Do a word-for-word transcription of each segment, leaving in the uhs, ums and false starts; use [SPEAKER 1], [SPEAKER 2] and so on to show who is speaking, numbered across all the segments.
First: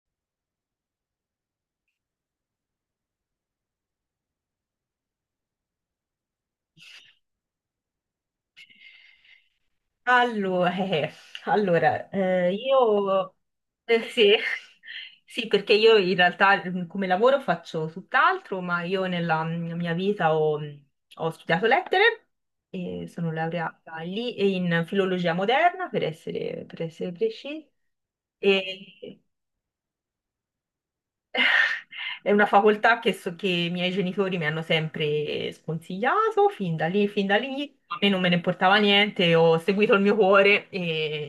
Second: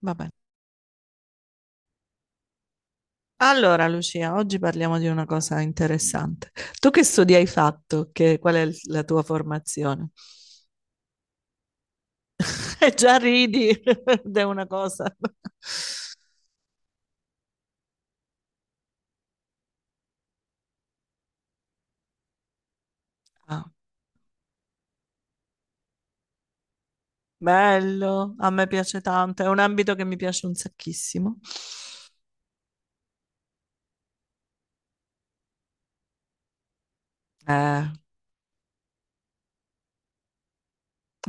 [SPEAKER 1] Vabbè. Allora, Lucia, oggi parliamo di una cosa interessante. Tu che studi hai fatto? Che- qual è il- la tua formazione?
[SPEAKER 2] Allora, eh, allora, eh,
[SPEAKER 1] E già
[SPEAKER 2] io
[SPEAKER 1] ridi
[SPEAKER 2] eh, sì,
[SPEAKER 1] ed è una cosa.
[SPEAKER 2] sì, perché io in realtà mm, come lavoro faccio tutt'altro, ma io nella mm, mia vita ho, mm, ho studiato lettere e sono
[SPEAKER 1] Ah,
[SPEAKER 2] laureata lì e in filologia moderna, per essere, per essere precisi.
[SPEAKER 1] bello, a me piace
[SPEAKER 2] E
[SPEAKER 1] tanto, è un ambito che mi piace un sacchissimo.
[SPEAKER 2] è una facoltà che, so, che i miei genitori mi hanno sempre sconsigliato, fin da lì, fin dall'inizio,
[SPEAKER 1] Eh,
[SPEAKER 2] a me non me ne importava niente, ho seguito il mio cuore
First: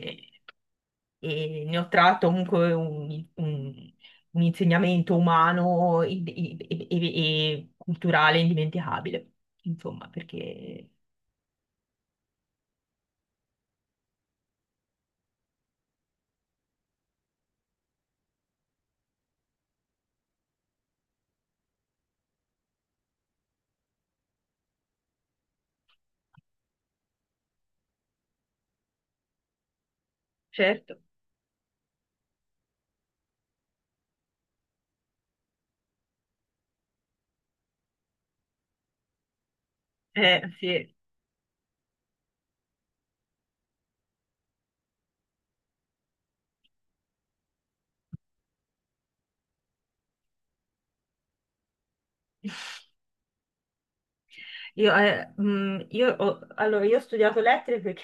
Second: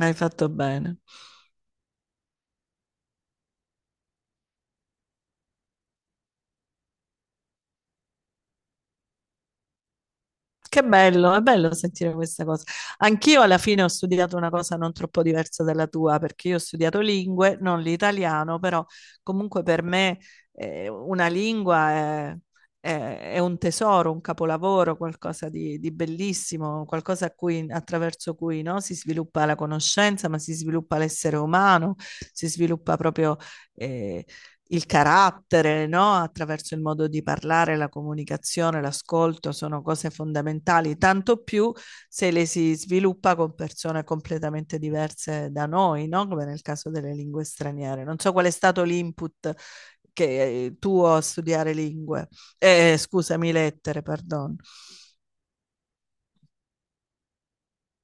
[SPEAKER 1] hai fatto bene.
[SPEAKER 2] E ne ho tratto comunque un, un- un insegnamento umano e, e- e- e culturale indimenticabile, insomma,
[SPEAKER 1] Che
[SPEAKER 2] perché...
[SPEAKER 1] bello, è bello sentire questa cosa. Anch'io alla fine ho studiato una cosa non troppo diversa dalla tua, perché io ho studiato lingue, non l'italiano, però comunque per me eh, una lingua è, è- è un tesoro, un capolavoro, qualcosa di, di bellissimo, qualcosa a cui- attraverso cui no, si sviluppa la conoscenza, ma si
[SPEAKER 2] Certo,
[SPEAKER 1] sviluppa l'essere umano, si sviluppa proprio eh, il carattere, no? Attraverso il modo di parlare, la comunicazione, l'ascolto sono cose
[SPEAKER 2] eh, sì.
[SPEAKER 1] fondamentali, tanto più se le si sviluppa con persone completamente diverse da noi, no? Come nel caso delle lingue straniere. Non so qual è stato l'input che tuo a studiare lingue, eh, scusami, lettere, perdono.
[SPEAKER 2] Io, eh, mh, io ho, allora, io ho studiato lettere perché,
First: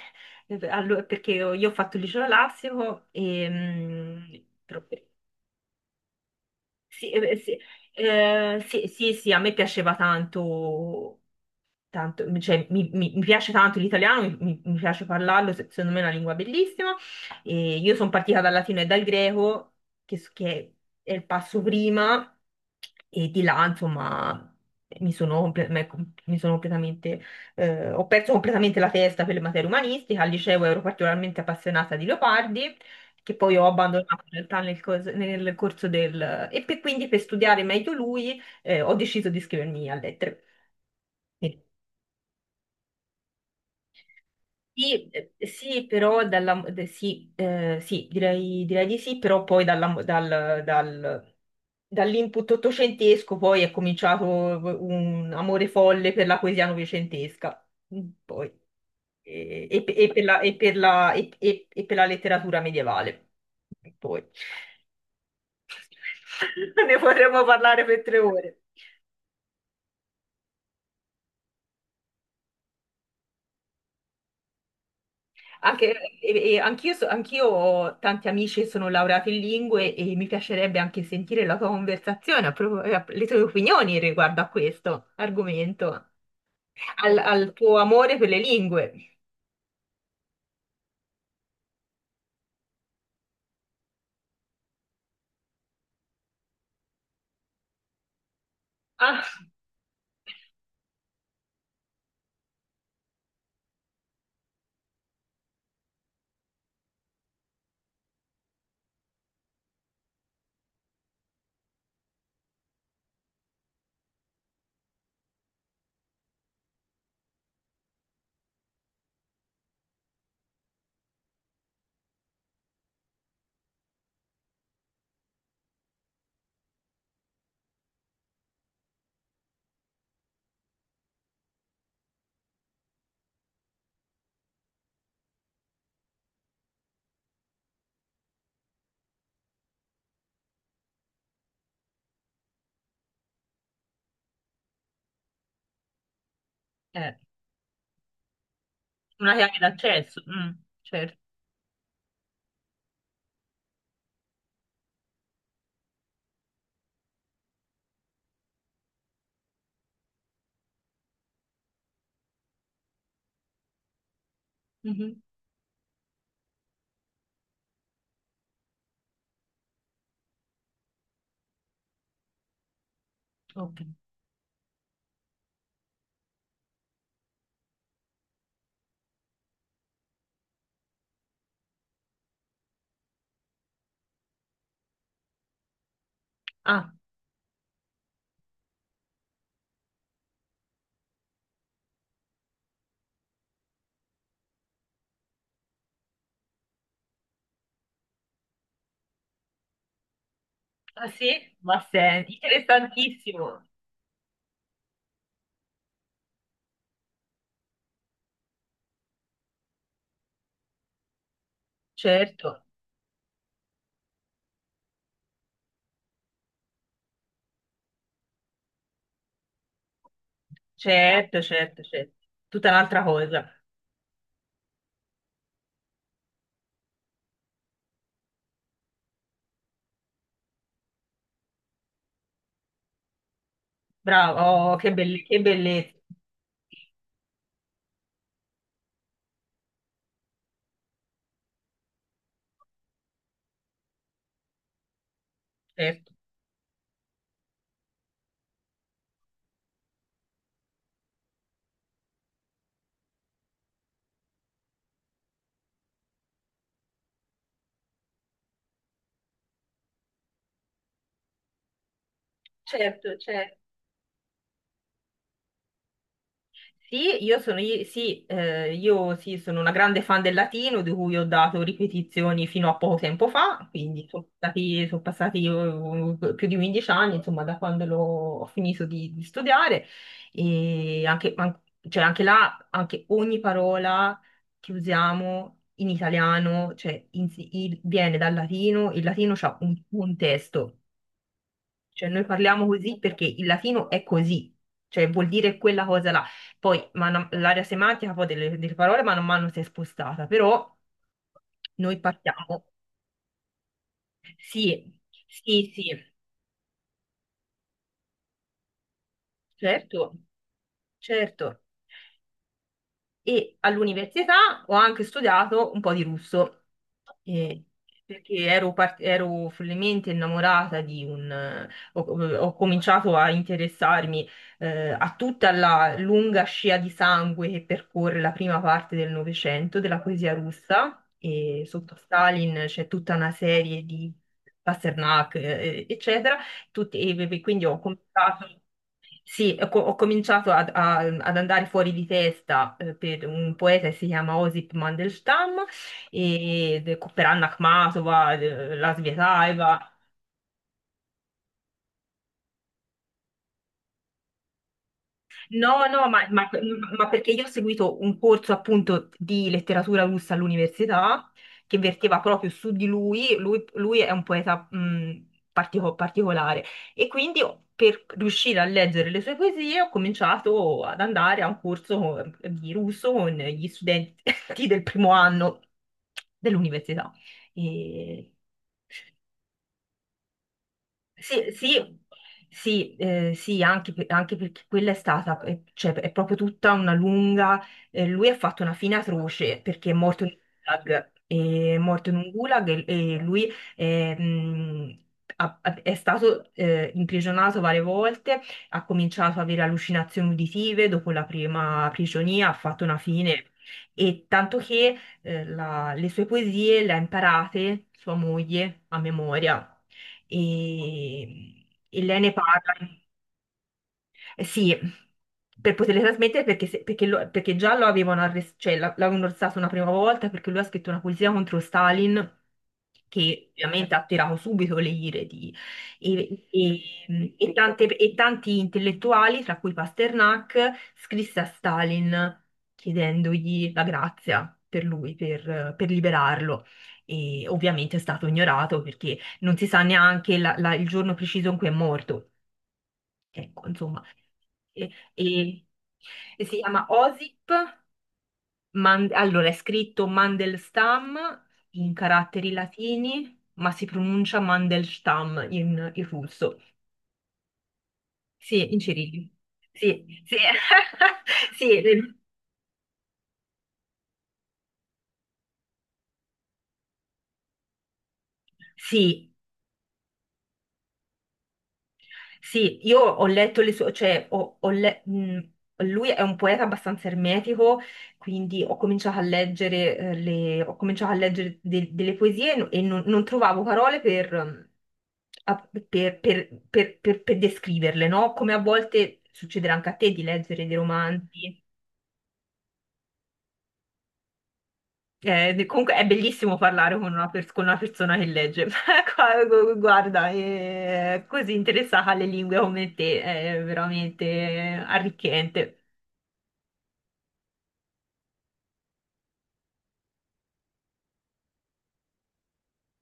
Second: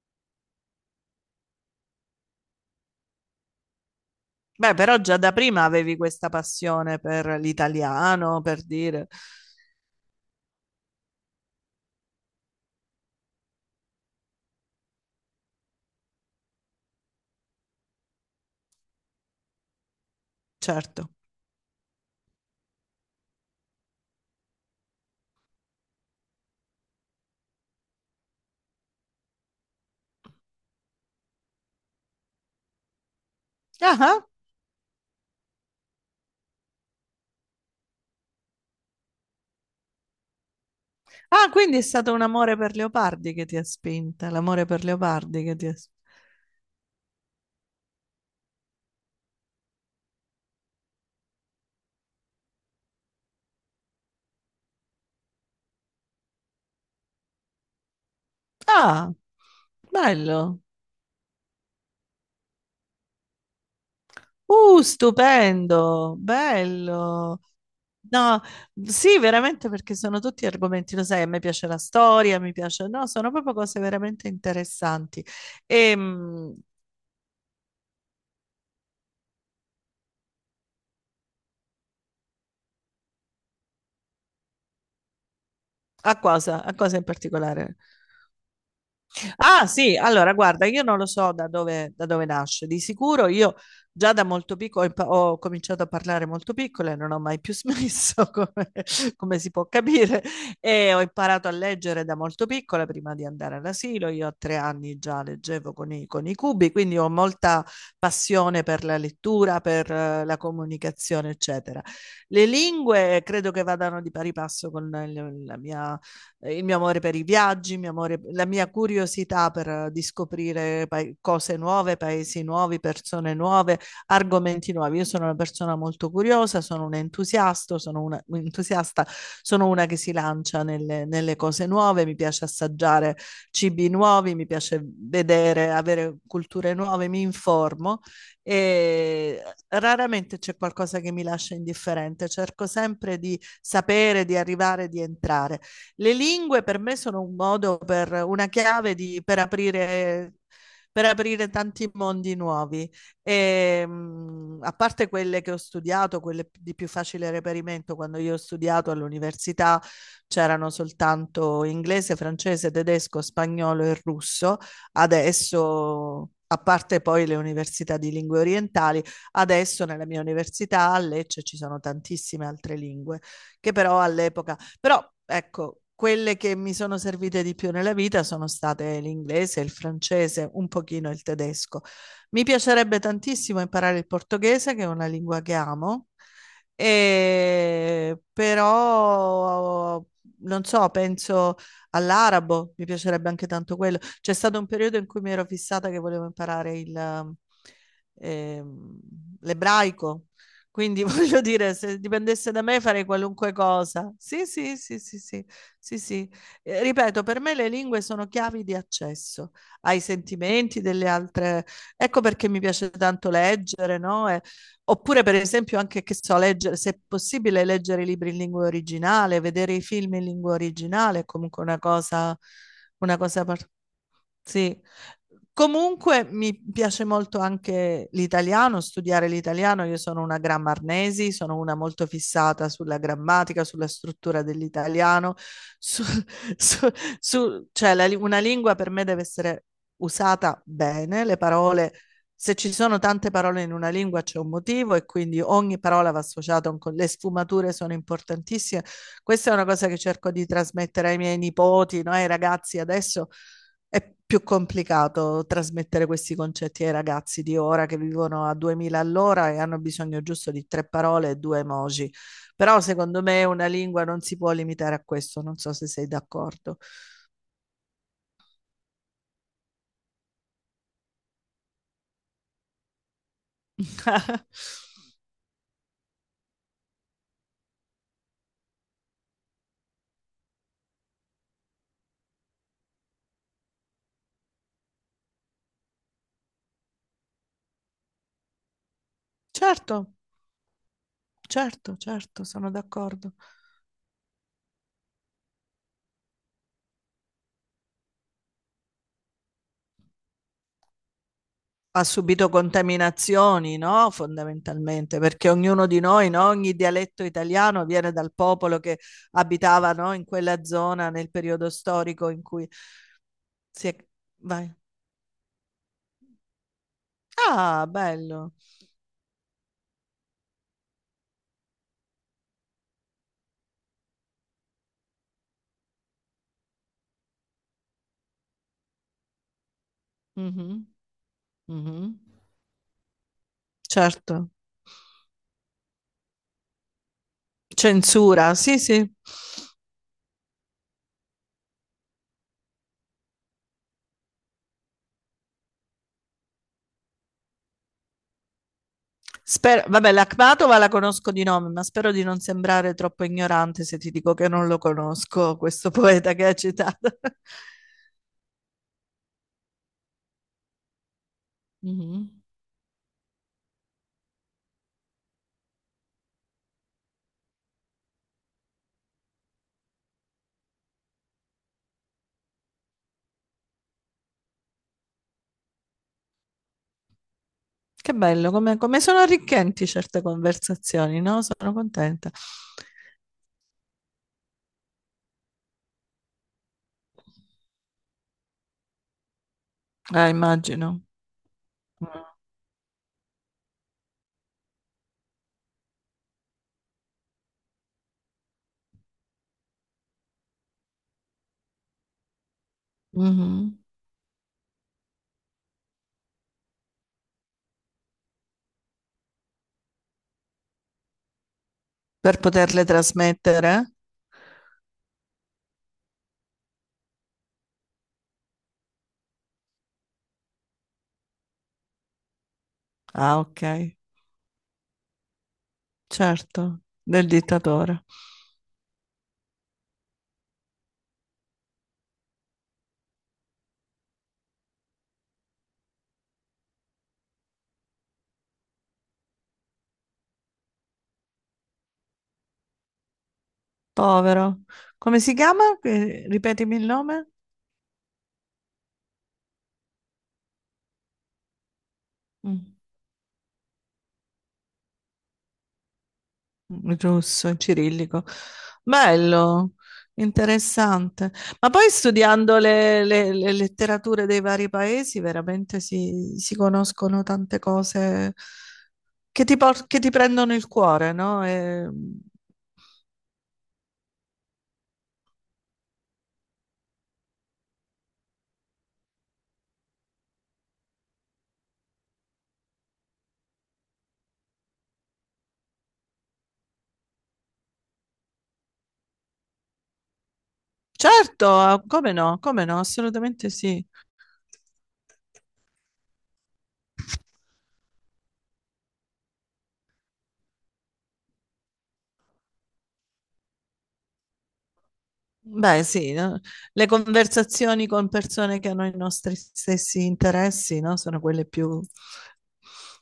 [SPEAKER 2] eh, allo- perché io, io ho fatto il liceo classico e... mh,
[SPEAKER 1] Beh,
[SPEAKER 2] però-
[SPEAKER 1] però già da prima avevi questa passione
[SPEAKER 2] sì,
[SPEAKER 1] per
[SPEAKER 2] eh, sì,
[SPEAKER 1] l'italiano,
[SPEAKER 2] eh,
[SPEAKER 1] per
[SPEAKER 2] sì,
[SPEAKER 1] dire,
[SPEAKER 2] sì, sì, a me piaceva tanto tanto, cioè, mi, mi- mi piace tanto l'italiano, mi, mi- mi piace parlarlo, se- secondo me è una lingua bellissima. E io sono partita dal latino e dal greco, che, s- che
[SPEAKER 1] certo.
[SPEAKER 2] è il passo prima, e di là, insomma, mi sono, comple- me- com- mi sono completamente, eh, ho perso completamente la testa per le materie umanistiche. Al liceo ero particolarmente appassionata di Leopardi. Che poi ho abbandonato
[SPEAKER 1] Ah,
[SPEAKER 2] in realtà nel, cos- nel corso del... E per- quindi per studiare meglio lui eh, ho deciso di iscrivermi a lettere.
[SPEAKER 1] Ah, quindi è stato un amore per Leopardi che ti ha spinta, l'amore per
[SPEAKER 2] Sì, eh,
[SPEAKER 1] Leopardi che ti ha
[SPEAKER 2] sì,
[SPEAKER 1] spinta.
[SPEAKER 2] però dalla, de- sì, eh, sì, direi, direi di sì, però poi dalla- dal- dal- dall'input ottocentesco poi è cominciato un amore folle per la poesia novecentesca. Mm, poi,
[SPEAKER 1] Ah,
[SPEAKER 2] e, e pe- e per la, e
[SPEAKER 1] bello.
[SPEAKER 2] per la- e- e- e per la letteratura medievale. Poi.
[SPEAKER 1] Uh, stupendo,
[SPEAKER 2] Ne
[SPEAKER 1] bello.
[SPEAKER 2] potremmo parlare per tre
[SPEAKER 1] No,
[SPEAKER 2] ore.
[SPEAKER 1] sì, veramente perché sono tutti argomenti, lo sai, a me piace la storia, mi piace, no, sono proprio cose veramente interessanti.
[SPEAKER 2] Anche,
[SPEAKER 1] E,
[SPEAKER 2] e-
[SPEAKER 1] mh,
[SPEAKER 2] e anch'io, so- anch'io ho tanti amici che sono laureati in lingue e mi piacerebbe anche sentire la tua conversazione, a propos- eh, le tue opinioni riguardo a questo argomento,
[SPEAKER 1] a cosa, a cosa in
[SPEAKER 2] al, al
[SPEAKER 1] particolare?
[SPEAKER 2] tuo amore per le lingue.
[SPEAKER 1] Ah, sì, allora guarda, io non lo so da dove, da dove nasce. Di sicuro io già da molto piccolo ho impa- ho cominciato a parlare molto piccola e non ho mai più smesso, come,
[SPEAKER 2] Ah,
[SPEAKER 1] come si può capire. E ho imparato a leggere da molto piccola prima di andare all'asilo. Io a tre anni già leggevo con i, con i cubi, quindi ho molta passione per la lettura, per eh, la comunicazione, eccetera. Le lingue credo che vadano di pari passo con il- la mia eh, il mio amore per i viaggi, il mio amore- la mia curiosità per eh, di scoprire pa- cose nuove, paesi nuovi, persone nuove, argomenti nuovi. Io sono una persona molto curiosa, sono un entusiasta, sono una, un entusiasta, sono una che si lancia nelle, nelle cose nuove, mi piace assaggiare cibi nuovi, mi piace vedere, avere culture nuove, mi informo e raramente c'è qualcosa che mi lascia indifferente, cerco sempre di sapere, di arrivare, di entrare. Le lingue per me
[SPEAKER 2] eh,
[SPEAKER 1] sono un modo per una chiave di-
[SPEAKER 2] una
[SPEAKER 1] per
[SPEAKER 2] chiave d'accesso,
[SPEAKER 1] aprire,
[SPEAKER 2] mm,
[SPEAKER 1] per
[SPEAKER 2] certo.
[SPEAKER 1] aprire tanti mondi nuovi. E, mh, a parte quelle che ho studiato, quelle di più facile reperimento, quando io ho studiato all'università c'erano soltanto inglese, francese, tedesco, spagnolo e russo.
[SPEAKER 2] Mhm,
[SPEAKER 1] Adesso, a parte poi le università di lingue orientali, adesso nella mia università a Lecce ci sono tantissime altre lingue che
[SPEAKER 2] ok.
[SPEAKER 1] però all'epoca però ecco, quelle che mi sono servite di più nella vita sono state l'inglese, il francese, un pochino il tedesco. Mi piacerebbe tantissimo imparare il portoghese, che è una lingua che amo,
[SPEAKER 2] Ah,
[SPEAKER 1] e però non so, penso all'arabo, mi piacerebbe anche tanto quello. C'è stato un periodo in cui mi ero fissata che volevo imparare il, ehm, l'ebraico, quindi
[SPEAKER 2] ah, sì?
[SPEAKER 1] voglio dire,
[SPEAKER 2] Ma
[SPEAKER 1] se
[SPEAKER 2] sei
[SPEAKER 1] dipendesse da me farei qualunque
[SPEAKER 2] interessantissimo.
[SPEAKER 1] cosa. Sì, sì, sì, sì, sì, sì, sì. Eh, ripeto, per me le lingue sono chiavi di accesso ai sentimenti delle altre. Ecco perché mi
[SPEAKER 2] Certo,
[SPEAKER 1] piace tanto leggere, no? E- oppure, per esempio, anche che so, leggere, se è possibile, leggere i libri in lingua originale, vedere i film in lingua originale è
[SPEAKER 2] certo,
[SPEAKER 1] comunque una
[SPEAKER 2] certo, certo.
[SPEAKER 1] cosa,
[SPEAKER 2] Tutta un'altra
[SPEAKER 1] una cosa
[SPEAKER 2] cosa.
[SPEAKER 1] par- sì. Comunque mi piace molto anche l'italiano, studiare l'italiano. Io sono una grammarnesi, sono una molto fissata sulla grammatica, sulla
[SPEAKER 2] Bravo,
[SPEAKER 1] struttura
[SPEAKER 2] oh, che belle-
[SPEAKER 1] dell'italiano.
[SPEAKER 2] che bellezza.
[SPEAKER 1] su- su- su- cioè la li- una lingua per me deve essere usata bene, le parole, se ci sono tante parole in una lingua c'è un motivo e quindi ogni parola
[SPEAKER 2] Certo,
[SPEAKER 1] va associata a un, co- Le sfumature sono importantissime. Questa è una cosa che cerco di trasmettere ai miei nipoti, no? Ai ragazzi adesso è più complicato trasmettere questi concetti ai ragazzi di ora che vivono a duemila all'ora e hanno bisogno giusto di tre parole e due emoji. Però
[SPEAKER 2] certo,
[SPEAKER 1] secondo me
[SPEAKER 2] certo.
[SPEAKER 1] una lingua non si può limitare a questo, non so se sei d'accordo.
[SPEAKER 2] Sì, io sono, i- sì, eh, io sì, sono una grande fan del latino, di cui ho dato ripetizioni fino a poco tempo fa, quindi sono stati- sono passati, eh, più di quindici anni, insomma, da quando l'ho- ho finito di, di studiare. E anche, an- cioè, anche là, anche ogni parola che usiamo in italiano, cioè, in- il- viene dal latino, il latino ha un
[SPEAKER 1] Certo,
[SPEAKER 2] contesto,
[SPEAKER 1] certo,
[SPEAKER 2] cioè, noi
[SPEAKER 1] certo,
[SPEAKER 2] parliamo
[SPEAKER 1] sono
[SPEAKER 2] così perché
[SPEAKER 1] d'accordo.
[SPEAKER 2] il latino è così, cioè vuol dire quella cosa là. Poi mano- l'area semantica poi delle, delle parole mano a mano si è spostata, però noi
[SPEAKER 1] Ha subito
[SPEAKER 2] partiamo.
[SPEAKER 1] contaminazioni, no?
[SPEAKER 2] Sì,
[SPEAKER 1] Fondamentalmente, perché
[SPEAKER 2] sì,
[SPEAKER 1] ognuno
[SPEAKER 2] sì,
[SPEAKER 1] di noi, no? Ogni dialetto italiano viene dal popolo che abitava,
[SPEAKER 2] certo,
[SPEAKER 1] no? In quella zona nel
[SPEAKER 2] certo.
[SPEAKER 1] periodo storico in cui
[SPEAKER 2] E
[SPEAKER 1] sì, è-
[SPEAKER 2] all'università
[SPEAKER 1] vai.
[SPEAKER 2] ho anche studiato un po' di russo, eh,
[SPEAKER 1] Ah,
[SPEAKER 2] perché
[SPEAKER 1] bello.
[SPEAKER 2] ero, par- ero follemente innamorata di un... eh, Ho, ho cominciato a interessarmi eh, a tutta la lunga scia di sangue che percorre la prima parte del Novecento della poesia
[SPEAKER 1] Mhm,
[SPEAKER 2] russa, e sotto
[SPEAKER 1] mhm.
[SPEAKER 2] Stalin c'è tutta una serie di
[SPEAKER 1] Certo.
[SPEAKER 2] Pasternak, eh, eccetera, tutti- e e quindi ho
[SPEAKER 1] Censura,
[SPEAKER 2] cominciato...
[SPEAKER 1] sì, sì.
[SPEAKER 2] Sì, ho, co- ho cominciato ad, a- ad andare fuori di testa eh, per un poeta che si chiama Osip Mandelstam, e, de- per Anna Akhmatova, eh, la
[SPEAKER 1] Spero,
[SPEAKER 2] Svetaeva.
[SPEAKER 1] vabbè, l'Akhmatova la conosco di nome, ma spero di non sembrare troppo ignorante se ti dico che non lo conosco,
[SPEAKER 2] No,
[SPEAKER 1] questo
[SPEAKER 2] no, ma,
[SPEAKER 1] poeta che
[SPEAKER 2] ma-
[SPEAKER 1] hai
[SPEAKER 2] ma
[SPEAKER 1] citato.
[SPEAKER 2] perché io ho seguito un corso appunto di letteratura russa all'università che verteva
[SPEAKER 1] Mhm.
[SPEAKER 2] proprio su di lui, lui, lui è un poeta mh, partico- particolare e quindi ho- per riuscire a leggere le sue poesie ho cominciato ad andare a un corso ehm, di russo con gli studenti del primo anno dell'università.
[SPEAKER 1] Che
[SPEAKER 2] E...
[SPEAKER 1] bello, come, come sono arricchenti certe conversazioni, no?
[SPEAKER 2] Sì,
[SPEAKER 1] Sono
[SPEAKER 2] sì,
[SPEAKER 1] contenta.
[SPEAKER 2] sì, eh, sì, anche, per- anche perché quella è stata, eh, cioè, è proprio tutta una lunga, eh, lui ha fatto una fine atroce perché è morto
[SPEAKER 1] Ah,
[SPEAKER 2] in un
[SPEAKER 1] immagino.
[SPEAKER 2] gulag, eh, è morto in un gulag e, e lui eh, mh, ha- ha- è stato eh, imprigionato varie volte, ha cominciato ad avere allucinazioni uditive, dopo la prima prigionia ha fatto una fine
[SPEAKER 1] Mhm.
[SPEAKER 2] e tanto che eh, la- le sue poesie le ha imparate sua moglie a memoria e, e lei ne
[SPEAKER 1] Per
[SPEAKER 2] parla.
[SPEAKER 1] poterle trasmettere?
[SPEAKER 2] Eh sì, per poterle trasmettere perché, se- perché lo- perché già lo avevano arrestato, cioè la- l'avevano arrestato una prima volta perché lui ha scritto una poesia contro Stalin
[SPEAKER 1] Ah,
[SPEAKER 2] che
[SPEAKER 1] ok.
[SPEAKER 2] ovviamente ha attirato subito le ire di, e,
[SPEAKER 1] Certo, del
[SPEAKER 2] e- e tante-
[SPEAKER 1] dittatore.
[SPEAKER 2] e tanti intellettuali, tra cui Pasternak, scrisse a Stalin chiedendogli la grazia per lui, per, per liberarlo. E ovviamente è stato ignorato perché non si sa neanche la- la- il giorno preciso in cui è morto. Ecco, insomma,
[SPEAKER 1] Povero.
[SPEAKER 2] e,
[SPEAKER 1] Come si
[SPEAKER 2] e-
[SPEAKER 1] chiama? Eh,
[SPEAKER 2] e si
[SPEAKER 1] Ripetimi il
[SPEAKER 2] chiama
[SPEAKER 1] nome?
[SPEAKER 2] OSIP, Man- allora è scritto Mandelstam in caratteri
[SPEAKER 1] Mm,
[SPEAKER 2] latini, ma si pronuncia Mandelstam in, in russo.
[SPEAKER 1] russo, cirillico.
[SPEAKER 2] Sì, in cirillico.
[SPEAKER 1] Bello,
[SPEAKER 2] Sì, sì,
[SPEAKER 1] interessante. Ma
[SPEAKER 2] sì,
[SPEAKER 1] poi
[SPEAKER 2] le-
[SPEAKER 1] studiando le, le- le letterature dei vari paesi, veramente si, si conoscono tante cose
[SPEAKER 2] sì,
[SPEAKER 1] che ti, por- che ti prendono il cuore, no? E-
[SPEAKER 2] sì. Io ho letto le sue, cioè ho, ho le- mh, lui è un poeta abbastanza ermetico, quindi ho cominciato a leggere, eh, le, ho cominciato a leggere de- delle poesie e no- e non, non trovavo parole per, ehm, a- per- per- per- per- per descriverle, no? Come a volte succederà anche a te di leggere dei
[SPEAKER 1] certo,
[SPEAKER 2] romanzi.
[SPEAKER 1] ah, come no, come no, assolutamente sì.
[SPEAKER 2] Eh, di- comunque è bellissimo parlare con una, pers- con una persona che legge, Qua- gu- guarda, è così interessata alle lingue come te, è veramente arricchente.
[SPEAKER 1] Beh, sì, no? Le conversazioni con persone che hanno i nostri stessi interessi, no? Sono quelle più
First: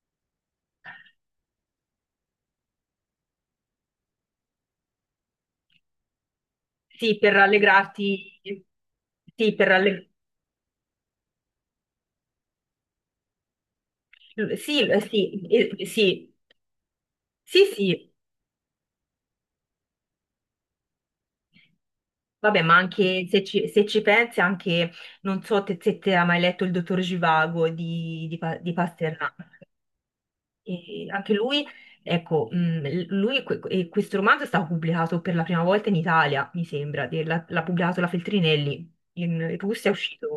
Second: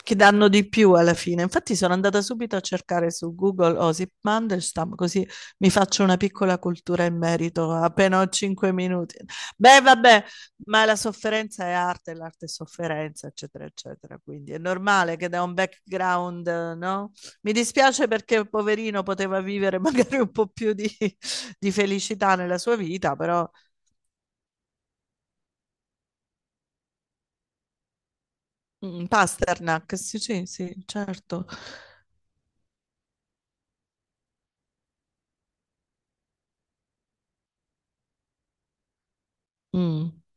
[SPEAKER 1] che danno di più alla fine. Infatti sono andata subito a cercare su Google Osip Mandelstam, così mi faccio una piccola cultura in
[SPEAKER 2] Sì, per
[SPEAKER 1] merito, appena ho
[SPEAKER 2] rallegrarti,
[SPEAKER 1] cinque minuti.
[SPEAKER 2] sì, per
[SPEAKER 1] Beh,
[SPEAKER 2] ralleg-
[SPEAKER 1] vabbè, ma la sofferenza è arte, l'arte è sofferenza, eccetera, eccetera. Quindi è
[SPEAKER 2] sì,
[SPEAKER 1] normale che da
[SPEAKER 2] sì,
[SPEAKER 1] un
[SPEAKER 2] eh, sì,
[SPEAKER 1] background, eh, no? Mi
[SPEAKER 2] sì,
[SPEAKER 1] dispiace
[SPEAKER 2] sì.
[SPEAKER 1] perché poverino poteva vivere magari un po' più di, di felicità nella
[SPEAKER 2] Vabbè, ma
[SPEAKER 1] sua vita,
[SPEAKER 2] anche se
[SPEAKER 1] però
[SPEAKER 2] ci, se ci pensi, anche, non so te- se te hai mai letto il dottor Givago di, di, Pa- di
[SPEAKER 1] mm,
[SPEAKER 2] Pasternak.
[SPEAKER 1] Pasternak, sì, sì, sì,
[SPEAKER 2] E anche
[SPEAKER 1] certo.
[SPEAKER 2] lui, ecco, mh, l- lui, que- e questo romanzo è stato pubblicato per la prima volta in Italia, mi sembra, de- l'ha l'ha pubblicato la Feltrinelli, in Russia è
[SPEAKER 1] Mm,
[SPEAKER 2] uscito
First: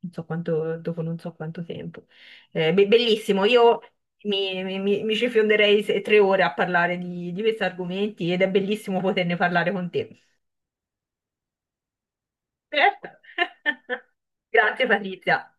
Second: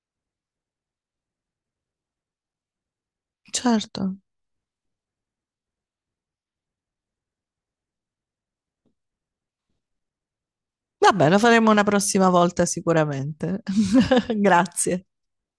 [SPEAKER 2] non so quanto, dopo non so quanto tempo. Eh, be- bellissimo, io
[SPEAKER 1] certo.
[SPEAKER 2] mi, mi, mi- mi ci fionderei se- tre ore a parlare di, di questi argomenti ed è bellissimo poterne parlare con te.
[SPEAKER 1] Va bene, lo faremo una prossima volta
[SPEAKER 2] Certo.
[SPEAKER 1] sicuramente.
[SPEAKER 2] Grazie
[SPEAKER 1] Grazie.
[SPEAKER 2] Patrizia.